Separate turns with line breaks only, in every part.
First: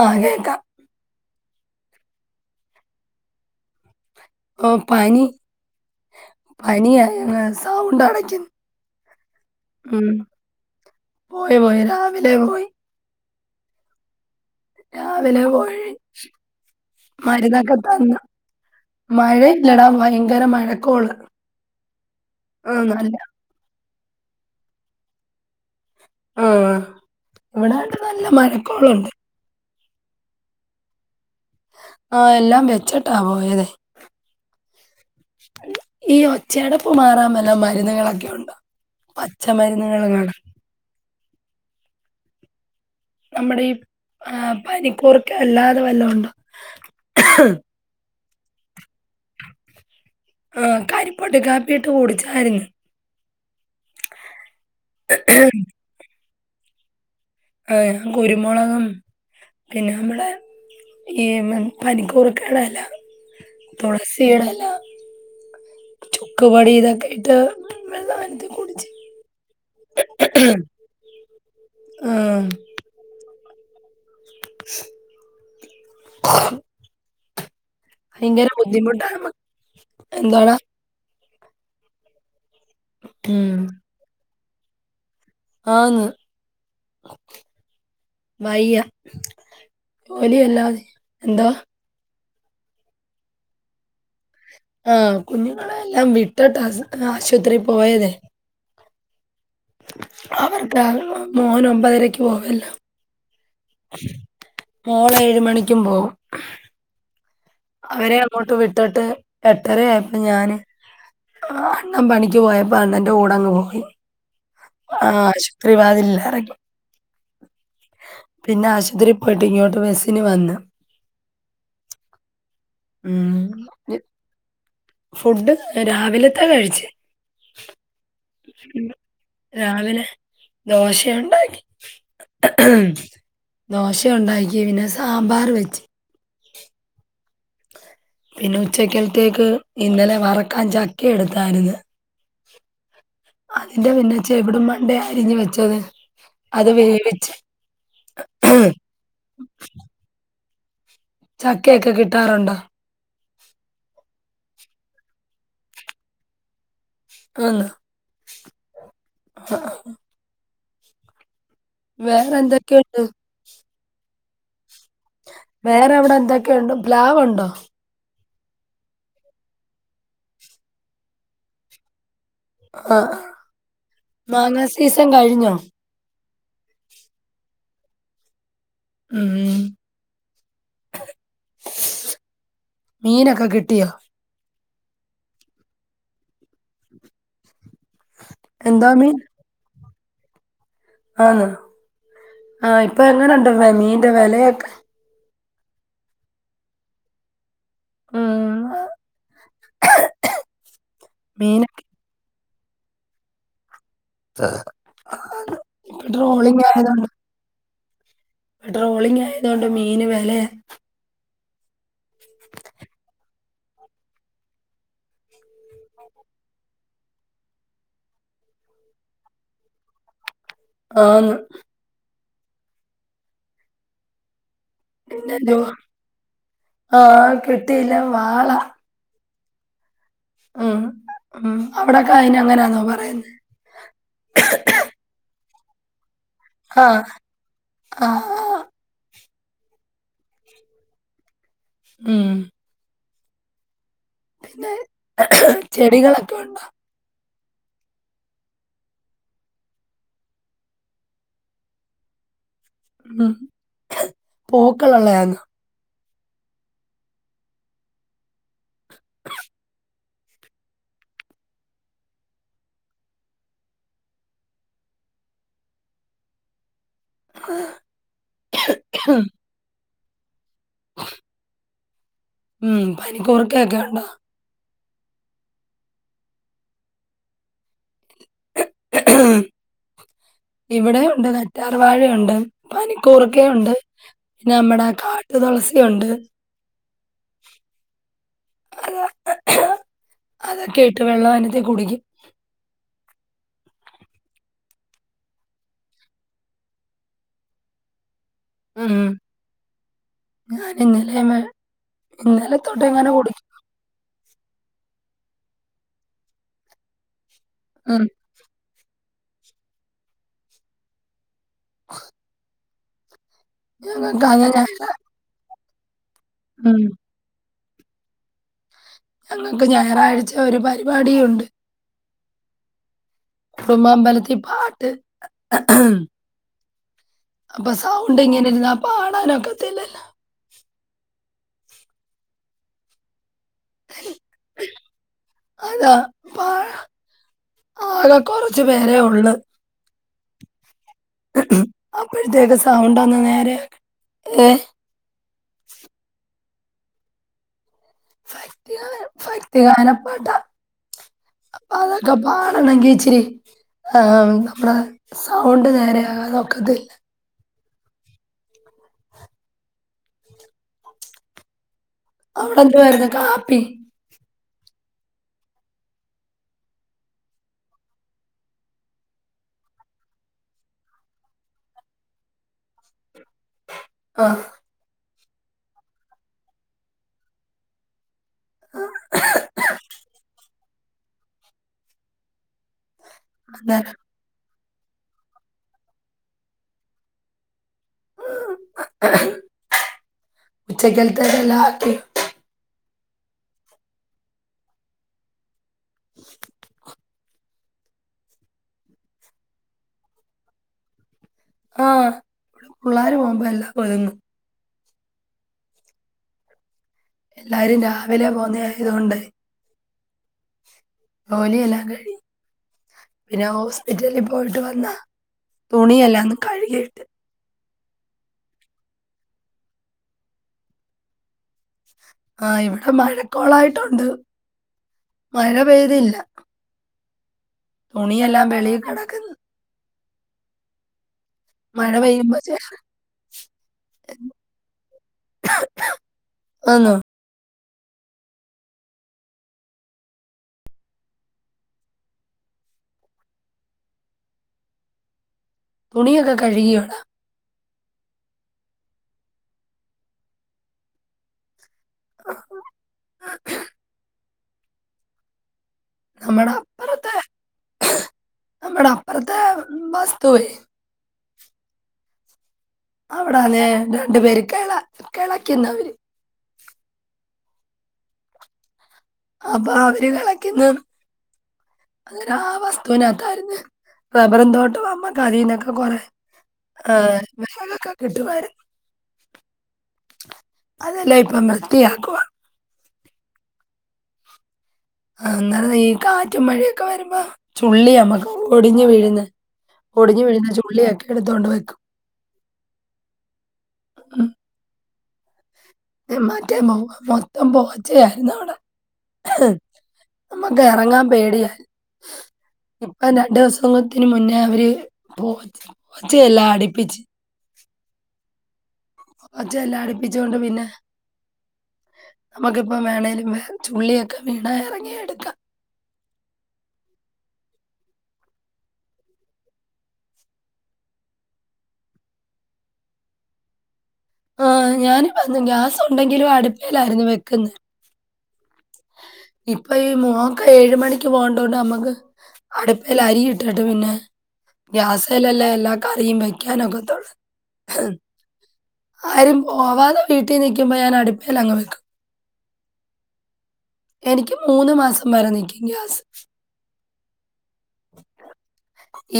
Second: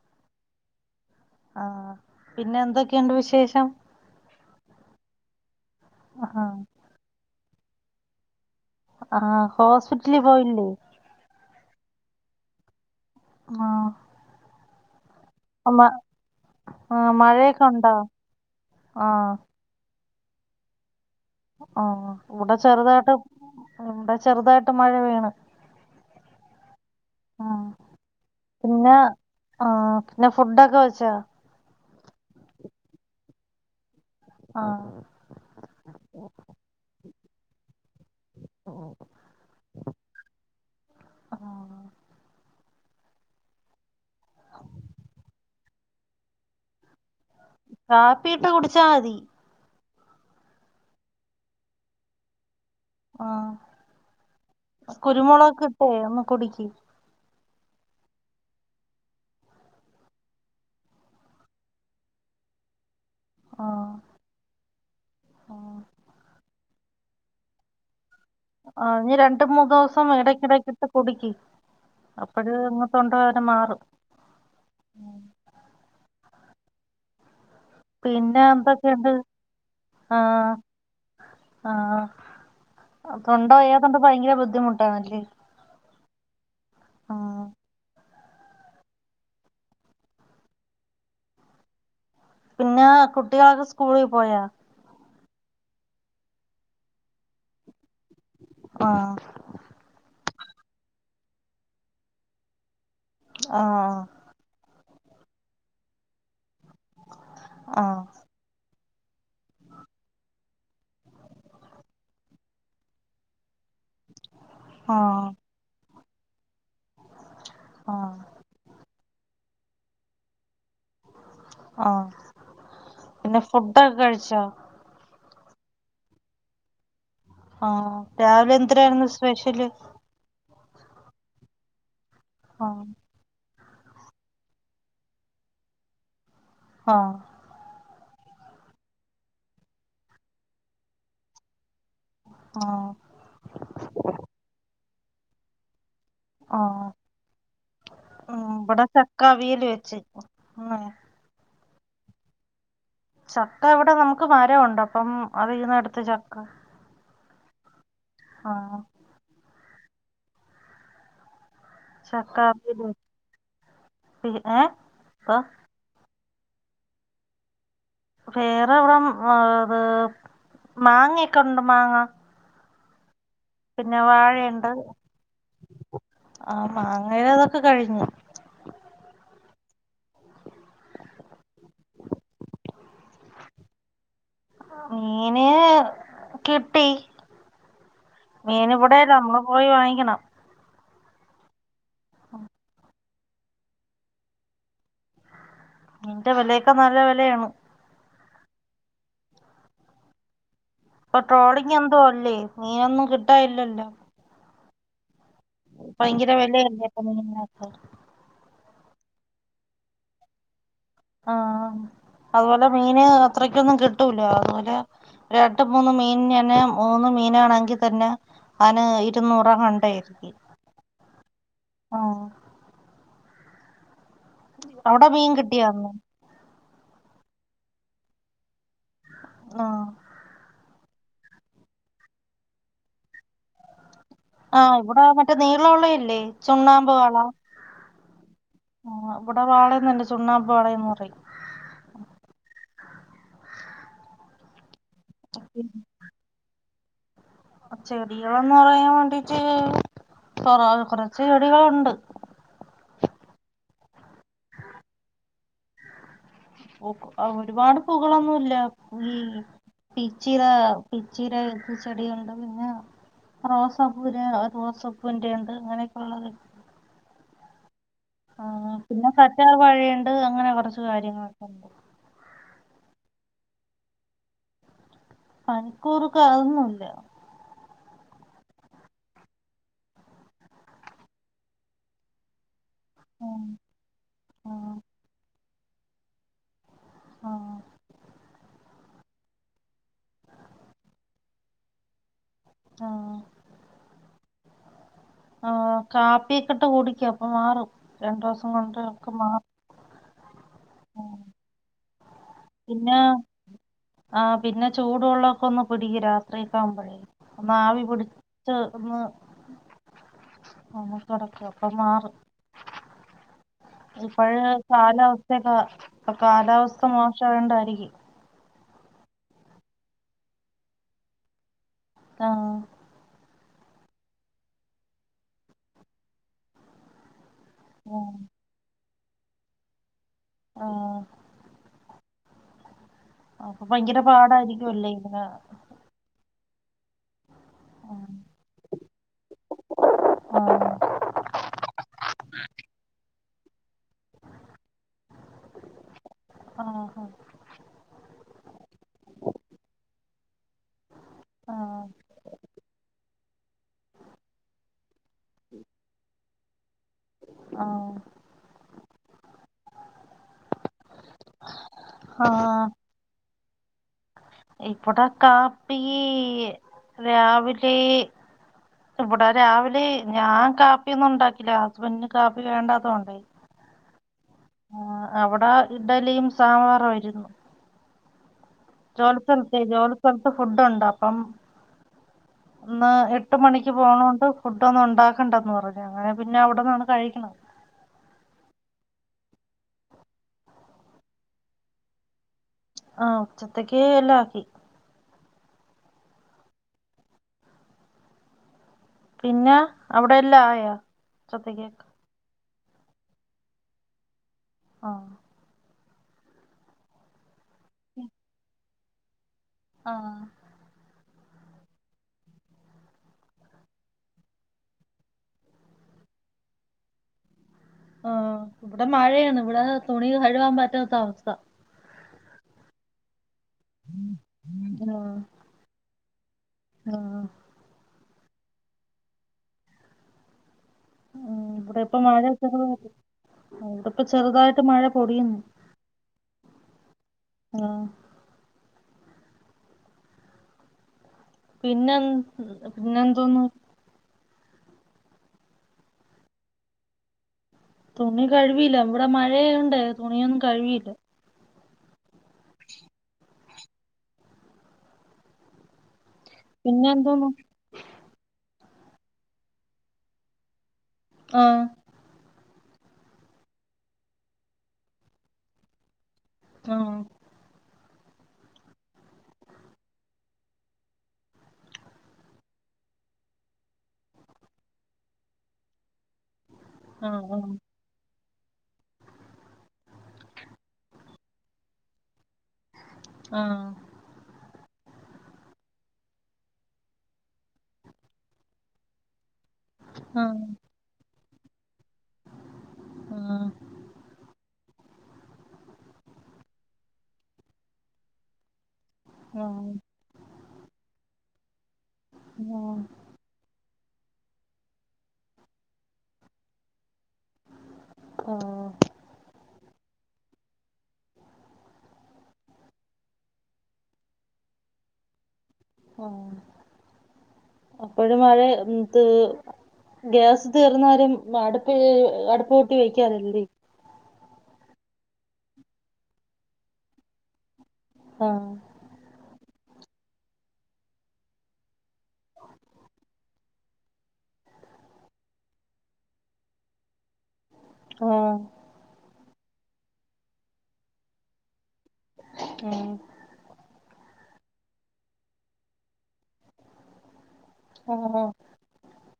ആഹ് കേക്കാം
ആഹ പിന്നെ എന്തൊക്കെയുണ്ട് വിശേഷം
ഓ പനി
ആഹ്
പന സൗണ്ട് അടക്കുന്നു
ആഹ് ഹോസ്പിറ്റലില് പോയിണ്ടേ
അ പോയി രാവിലെ പോയി
ആഹ
രാവിലെ പോയി
ആഹ് മഴയൊക്കെ
മരുന്നൊക്കെ
ഉണ്ടോ
തന്ന
ആഹ്
മഴ ലടാം ഭയങ്കര മഴക്കോൾ
ആ ഇവിടെ ചെറുതായിട്ട് ഇവിടെ ചെറുതായിട്ട് മഴ വീണ്
ആഹ
ആഹ്
ഇവിടായിട്ട് നല്ല മഴക്കോൾുണ്ട്
ആഹ പിന്നെ ഫുഡൊക്കെ വെച്ചോ
ആഹ എല്ലാം വെച്ചിട്ടാ പോയത്െ
ആഹ്
ഈ ഒച്ചയടപ്പ് മാറാൻ വല്ല മരുന്നുകളൊക്കെ ഉണ്ടോ പച്ചമരുന്നുക കാ
ആഹ്
നമ്മുടെ ഈ ആർ പനിക്കൂർക്ക അല്ലാതെ വല്ലണ്ട്
കാപ്പിട്ട് കുടിച്ചാ മതി
ആ കരിപ്പൊട്ട കാപ്പിട്ട് കുൂടിച്ചായിരുന്നു
ആ കുരുമുളക് ഇട്ടേ ഒന്ന് കുടിക്ക്
ആ ഞാൻ കുരുമുളകും പിന്നെ നമ്മള ഈ പനിക്കൂർക്കേടെ ഇല
ആഹ്
തുളസിടെ ഇല
ആഹ്
ചുക്കവാടി ഇതാ കട്ട [unintelligible]
ആ നീ രണ്ട് മൂന്ന് ദിവസം ഇടക്കിടക്ക ഇട്ട് കുടുക്കി
ആഹ്
അപ്പഴ് അങ്ങ് തൊണ്ടവേദന മാറും
ആ
പിന്നെ എന്തൊക്കെയ ഇണ്ട്
മ
ആ
എന്താടാ
ആഹ് തൊണ്ട
ഉം
വയ്യാത്തോണ്ട് ഭയങ്കര ബുദ്ധിമുട്ടാണല്ലേ?
ആന്ന്
ആഹ്
വയ്യ ജോലിയല്ലാ എന്താ?
പിന്നെ കുട്ടികളൊക്കെ സ്കൂളിൽ പോയാ?
ആഹ് കുഞ്ഞുങ്ങളെയെല്ലാം വിട്ടട്ടാ സ ആശുപത്രി പോയതേ.
ആഹ്
അവർക്ക് മോന് ഒമ്പതരക്ക് പോവല്ലോ.
ആഹ്
മോൾ ഏഴ് മണിക്കും പോവും.
ആഹ്
അവരെ അങ്ങോട്ട് വിട്ടട്ട് എട്ടരയായപ്പോ ഞാന് അണ്ണൻ പണിക്ക് പോയപ്പോ അണ്ണന്റെ കൂടങ്ങ് പോയി. ആഹ് ആശുപത്രി വാതിലിൽ ഇറങ്ങി.
ആഹ്
പിന്നെ ആശുപത്രി പോയിട്ട് ഇങ്ങോട്ട് ബസ്സിന് വന്ന്.
ആഹ്.
ഉം
പിന്നെ ഫുഡൊക്കെ കഴിച്ചോ?
ഫുഡ് രാവിലത്ത കഴിച്ച്.
ആഹ് രാവിലെ
ഉം.
എന്താരായിരുന്നു സ്പെഷ്യല്?
രാവിലെ ദോശയുണ്ടാക്കി.
ആഹ്
ദോശ ഉണ്ടാക്കി പിന്നെ സാമ്പാർ വെച്ച്.
ആഹ്.
പിന്നെ ഉച്ചക്കലത്തേക്ക് ഇന്നലെ വറക്കാൻ ചക്ക എടുത്തായിരുന്നു.
ആഹ്.
അതിന്റെ പിന്നെ ചെവിടും മണ്ടേം അരിഞ്ഞു വെച്ചത് അത്
ആഹ്
വേവിച്ച്.
ഉം ഇവിടെ ചക്ക അവിയൽ വച്ച്.
ചക്കയൊക്കെ കിട്ടാറുണ്ടോ?
ചക്ക ഇവിടെ നമുക്ക് മരമുണ്ട് അപ്പം അതീന്നു എടുത്തു ചക്ക.
ആന്നോ?
ആഹ്.
വേറെ എന്തൊക്കെയുണ്ട്
പി ഏഹ് ഇപ്പൊ
വേറെ അവടെ എന്തൊക്കെയുണ്ട് പ്ലാവുണ്ടോ
വേറെവിടെ ഇത് മാങ്ങ ക്കെണ്ട് മാങ്ങ
ആഹ് ആഹ്
പിന്നെ വാഴ യിണ്ട് ആഹ് [unintelligible] ഒക്കെ കഴിഞ്ഞു
ഉമ് മീനൊക്കെ കിട്ടിയോ
മീൻ കിട്ടി മീൻ
എന്താ
ഇവിടെ [unintelligible] നമ്മള് പോയി വാങ്ങിക്കണം
ആന്ന ആഹ് ഇപ്പൊ എങ്ങനെണ്ട് മീനിൻ്റെ വിലയൊക്കെ
മീൻ്റെ വിലയൊക്കെ നല്ല വിലയാണ്.
ഉമ്
ഇപ്പ ട്രോളിങ് എന്തോ അല്ലേ മീനൊന്നും കിട്ടാനില്ല ല്ലോ
ത്താ
ഭയങ്കര വിലയല്ലേ പ്പ മീൻനോക്കെ
ഇപ്പ ട്രോളിങ് ആയത് കൊണ്ട് മീന് വേലെ
ആഹ് അതുപോലെ മീന് അത്രക്കൊന്നും കിട്ടൂല അതുപോലെ രണ്ട് മൂന്ന് മീൻ ന്നെ മൂന്ന് മീനാണെങ്കിൽ തന്നെ അവന് ഇരുന്നൂറാണ്ടയിരിക്കി
ആന്ന്
അവിടെ മീൻ കിട്ടിയ ഇന്ന്
ആഹ് കിട്ടി ഇല്ല വാള
ആഹ്
ഉം ഉം അവിടൊക്കെ അയിന് അങ്ങനെയാന്നോ പറയുന്ന
ആഹ ഇവിടെ മറ്റേ നീളമുള്ളതല്ലേ
ആ
ചുണ്ണാമ്പ് വാള
ആ ആ.
ആ ഇവിടെ വാളയന്നു തന്നെ ചുണ്ണാമ്പ് വാളയെന്ന് പറയും
ഉം പിന്നെ ചെടികളൊക്കെ ഉണ്ടോ
ചെടികളന്ന് പറയാൻ വേണ്ടീട്ട് കൊറ കൊറച്ച് ചെടികളുണ്ട്
ഉം പൂക്കൾ ഉള്ളതാണാ
പു ഒരുപാട് പൂക്കളൊന്നുമില്ല പിച്ചിട പിച്ചിട ചെടികളുണ്ട് പിന്നെ റോസപ്പൂവിന് റോസപ്പൂവിന്റെറെ ഉണ്ട് അങ്ങനെയൊക്കെ ഉള്ളത് ഉണ്ട്
ആ
ആ പിന്നെ കറ്റാർ വാഴയുണ്ട് അങ്ങനെ കുറച്ച് കാര്യങ്ങളൊക്കെ ഉണ്ട്
ഉം പനി കൂർക്ക ഒക്കെണ്ടോ
പനിക്കൂർക്ക അതൊന്നുമില്ല
ഇവിടെ ഉണ്ട് കറ്റാർവാഴയുണ്ട്
ആഹ്
പനിക്കൂർക്കയുണ്ട് പിന്നെ
ആഹ്
നമ്മടെ കാട്ടുതുളസിയുണ്ട്
ആഹ്
[inaudible] അത അതൊക്കെ ഇട്ട് വെള്ളം അനത്തി കുടിക്കും
ആഹ് ആ കാപ്പിയൊക്കെ ഇട്ട് കുടിക്ക് അപ്പൊ മാറും രണ്ടു ദിവസം കൊണ്ട്
ഉം.
ഒക്കെ മാറും
ഞാൻ ഇന്നലെ ഇന്നലെ തൊട്ട്
പിന്നെ
ഇങ്ങനെ കുടിക്കാ
ആഹ് പിന്നെ ചൂടുവെള്ളമൊക്കെ ഒന്ന് പിടിക്ക് രാത്രി ഒക്ക ആവുമ്പോഴേ ഒന്ന് ആവി
ഉം.
പിടിച്ച് ഒന്ന് ആ കിടക്ക അപ്പം മാറും
ഞങ്ങക്ക് അത്
ഇപ്പഴെ
ഞായറാ
കാലാവസ്ഥയൊക്കെ ഇപ്പ
ഉം.
കാലാവസ്ഥ മോശാമായതു കൊണ്ടായിരിക്കും
ഞങ്ങൾക്ക് ഞായറാഴ്ച ഒരു പരിപാടിയും ഉണ്ട്
ആഹ്
കുടുംബമ്പലത്തിൽ പാട്ട് അപ്പൊ
ആഹ്
സൗണ്ട് ഇങ്ങനെ ഇരുന്ന പാടാനൊക്കത്തില്ലല്ലോ
ആഹ് അപ്പൊ ഭയങ്കര പാടായിരിക്കുംല്ലേ ഇങ്ങനെ
അതാ
ആഹ്
ആകെ കൊറച്ചു പേരെ ഉള്ളു
ആഹ്
അപ്പഴത്തേക്ക് സൗണ്ട് ഒന്ന് നേരെ ഏ
ആ
ഭക്തിഗ ഭക്തിഗാനപ്പാട്ട അ
ആഹ്
അതെക്കെ പാടണമെങ്കിൽ ഇച്ചരി ആ സൗണ്ട് നേരെ ആകാതെ ഒക്കത്തില്ല
ആ [inaudible]
അവിടെ എന്തായിരുന്നു കാപ്പി
ഇപ്പട കാപ്പി രാവിലെ ഇവിടെ രാവിലെ ഞാൻ ഇവിടെ രാവിലെ ഞാൻ കാപ്പിയൊന്നും ഉണ്ടാക്കില്ല ഹസ്ബൻറിന് കാപ്പി വേണ്ടാന്ന് പറഞ്ഞ്
ആ
അവിടെ ഇഡലിയും സാമ്പറും ആരുന്നു ജോലി സ്ഥലത്ത ജോലി സ്ഥലത്ത് ഫുഡുണ്ട അപ്പം ഒന്ന് എട്ട് മണിക്ക്
അന്നേരം
പോണോണ്ട് ഫുഡ ഒന്നും ഉണ്ടാക്കണ്ടന്ന് പറഞ്ഞു അങ്ങനെ പിന്നെ അവിടന്നാണ് കഴിക്കണം
ഉച്ചക്കത്തല്ല ആക്കി
ആഹ ഉച്ചത്തക്ക എല്ല ആക്കി പിന്നെ അവിടെല്ല ആയാ ഉച്ചത്തെക്ക്
ആ ഇവിടെ പുള്ളാര് പോമ്പല്ലാ ഒതുങ്ങും
ആഹ്
എല്ലാരും രാവിലെ പോന്ന ആയത് കൊണ്ടെ
ആഹ്
ജോലിയെല്ലാം കഴി പിന്നെ ഹോസ്പിറ്റലി പോയിട്ട് വന്ന തുണിയെല്ലന്ന് കഴുകിയിട്ട്
ആഹ് ഇവിടെ മഴയാണ് ഇവിടെ തുണി കഴുവാൻ പറ്റാത്ത അവസ്ഥ
ആഹ് ഇവിടെ മഴക്കോളായിട്ടോണ്ട് മഴ പെയ്തില്ല
ആഹ് അഹ്
തുണിയെല്ലാം വെളി കെടക്ക്ന്ന്
ഉം ഇവിടെ ഇപ്പം മഴ [unintelligible] ഇവിടിപ്പോ ചെറുതാട്ട് മഴ പൊടിന്ന്
ആന്നൊ
ആഹ് പിന്നെൻ പിന്നെ എന്തോന്ന്
തുണിയൊക്കെ കഴുകിയോടാ
തുണി കഴുവീല്ല ഇവിടെ മഴയണ്ടെ തുണിയൊന്നും കഴുവീല്ല
നമ്മുടെ
പിന്നെ എന്തോന്നു
മ്മടപ്പർത്തെ മസ്ത്തുവെ
ആഹ്
അവിടാന്നെ രണ്ട് പേര് കേള കേളക്ക്ന്നവര്
അഹ്
അപ്പൊ അവര് കെളക്ന്ന് അങ്ങനാ ആ വസ്തുവിനത്താര്ന്ന് റബ്ബറും തോട്ടവാമ്പോ കരിനൊക്കെ കൊറെ അഹ്
ആഹ്
വിറകക്കെ കിട്ടുവാര് അതെല്ല ഇപ്പൊ വൃത്തിയാക്കുക.
ആഹ
ആ അന്ന ഈ കാറ്റും മഴയൊക്കെ വരുമ്പോ ചുള്ളി നമ്മക്ക് പൊടിഞ്ഞു വീഴന്ന്. പൊടിഞ്ഞു
ആഹ്
വീഴുന്ന ചുള്ളിയൊക്കെ എടുത്തുകൊണ്ട് വെക്കും. ഉ മാറ്റൻ പോവ മൊത്തം പോവാച്ചായിരുന്നു അവിടെ.
ആഹ
നമുക്ക് ഇറങ്ങാൻ പേടിയാ
ആഹ്
ഇപ്പ രണ്ടു ദിവസ തിന് മുന്നേ അവര് പോ പോച്ച എല്ലാം അടിപ്പിച്ച്
ആഹ
അതെല്ലാം അടിപ്പിച്ചോണ്ട് പിന്നെ നമുക്കിപ്പം വേണമേലും വേ ചുള്ളിയൊക്കെ വീണാ ഇറങ്ങിയ എടുക്കാം.
ആ അപ്പോഴും മഴെന്ത്‌ ഗ്യാസ് തീർന്നാലും അടുപ്പ് അടുപ്പ് പൂട്ടി വെക്കാറല്ലേ?
ആ ഞാനി ഗ്യാസ് ഉണ്ടെങ്കിലും അടുപ്പയിലായിരുന്നു വെക്കുന്നത്.
ആഹ
ഇപ്പൊ ഈ മക്ക ഏഴ മണിക്ക് പോകണ്ടോണ്ട് നമ്മുക്ക് അടുപ്പൽ അരിയിട്ടു ഇട്ടിട്ട് പിന്നെ ഗ്യാസലല്ലാം എല്ലാ കറും വെക്കാനൊക്കെതൊള്ളൂ.
ആഹ
ആരും പോവാതെ വീട്ടിൽ നിൽക്കുമ്പോ ഞാൻ അടുപ്പൽ അങ്ങ് വെക്കും.
ഉം
എനിക്ക് മൂന്ന് മാസം വരെ നില്ക്കും ഗ്യാസ്.
ആഹ ആഹ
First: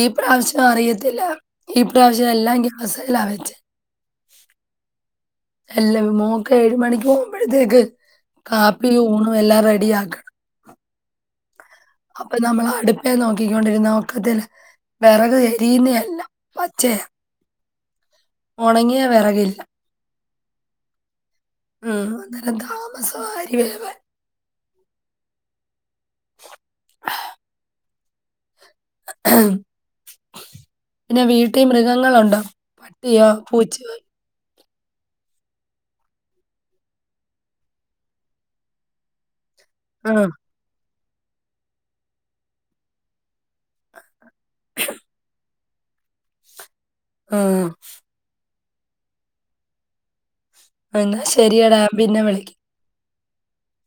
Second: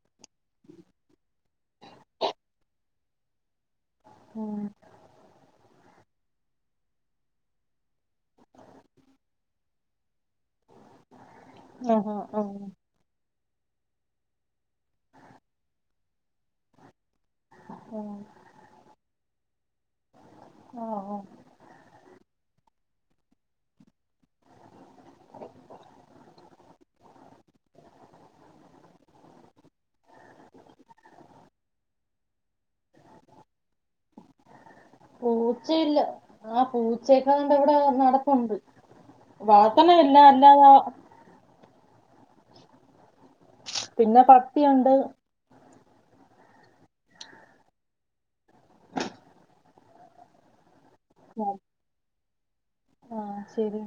ഈ പ്രാവശ്യം അറിയത്തില്ല ഈ പ്രാവശ്യം എല്ലാം ഗ്യസല്ല വെച്ച്
ആ
എല്ല മോക്ക് ഏഴ് മണിക്ക് പോകുമ്പോഴത്തേക്ക് കാപ്പിയും ഊണും എല്ലാം റെഡി ആക്കണം
ആഹ് ആഹ്
അപ്പൊ നമ്മൾ
ആഹ്
അടുപ്പാ നോക്ക ണ്ടിരുന്ന നോക്കത്തില് വിറക് എരിയുന്ന എല്ല പച്ചേ
ആഹ്
ഉണങ്ങിയാ വിറകില്ല
ആഹ്
ഉം അന്നേരം താമസം ആ അരി വേവാൻ [inaudible] ഉ പിന്നെ വീട്ടിൽ മൃഗങ്ങളുണ്ട പട്ടിയോ പൂച്ചയോ
പൂച്ചയില്ല ആ പൂച്ചയൊക്കെണ്ട് ഇവിടെ നടക്കണ്ട് വാർത്തനയല്ല
ആഹ്.
അല്ലാത പിന്നെ പട്ടി ഉണ്ട്
ആ എന്നാ ശരിയ ഡാ പിന്നെ വിളി
ആ ശരി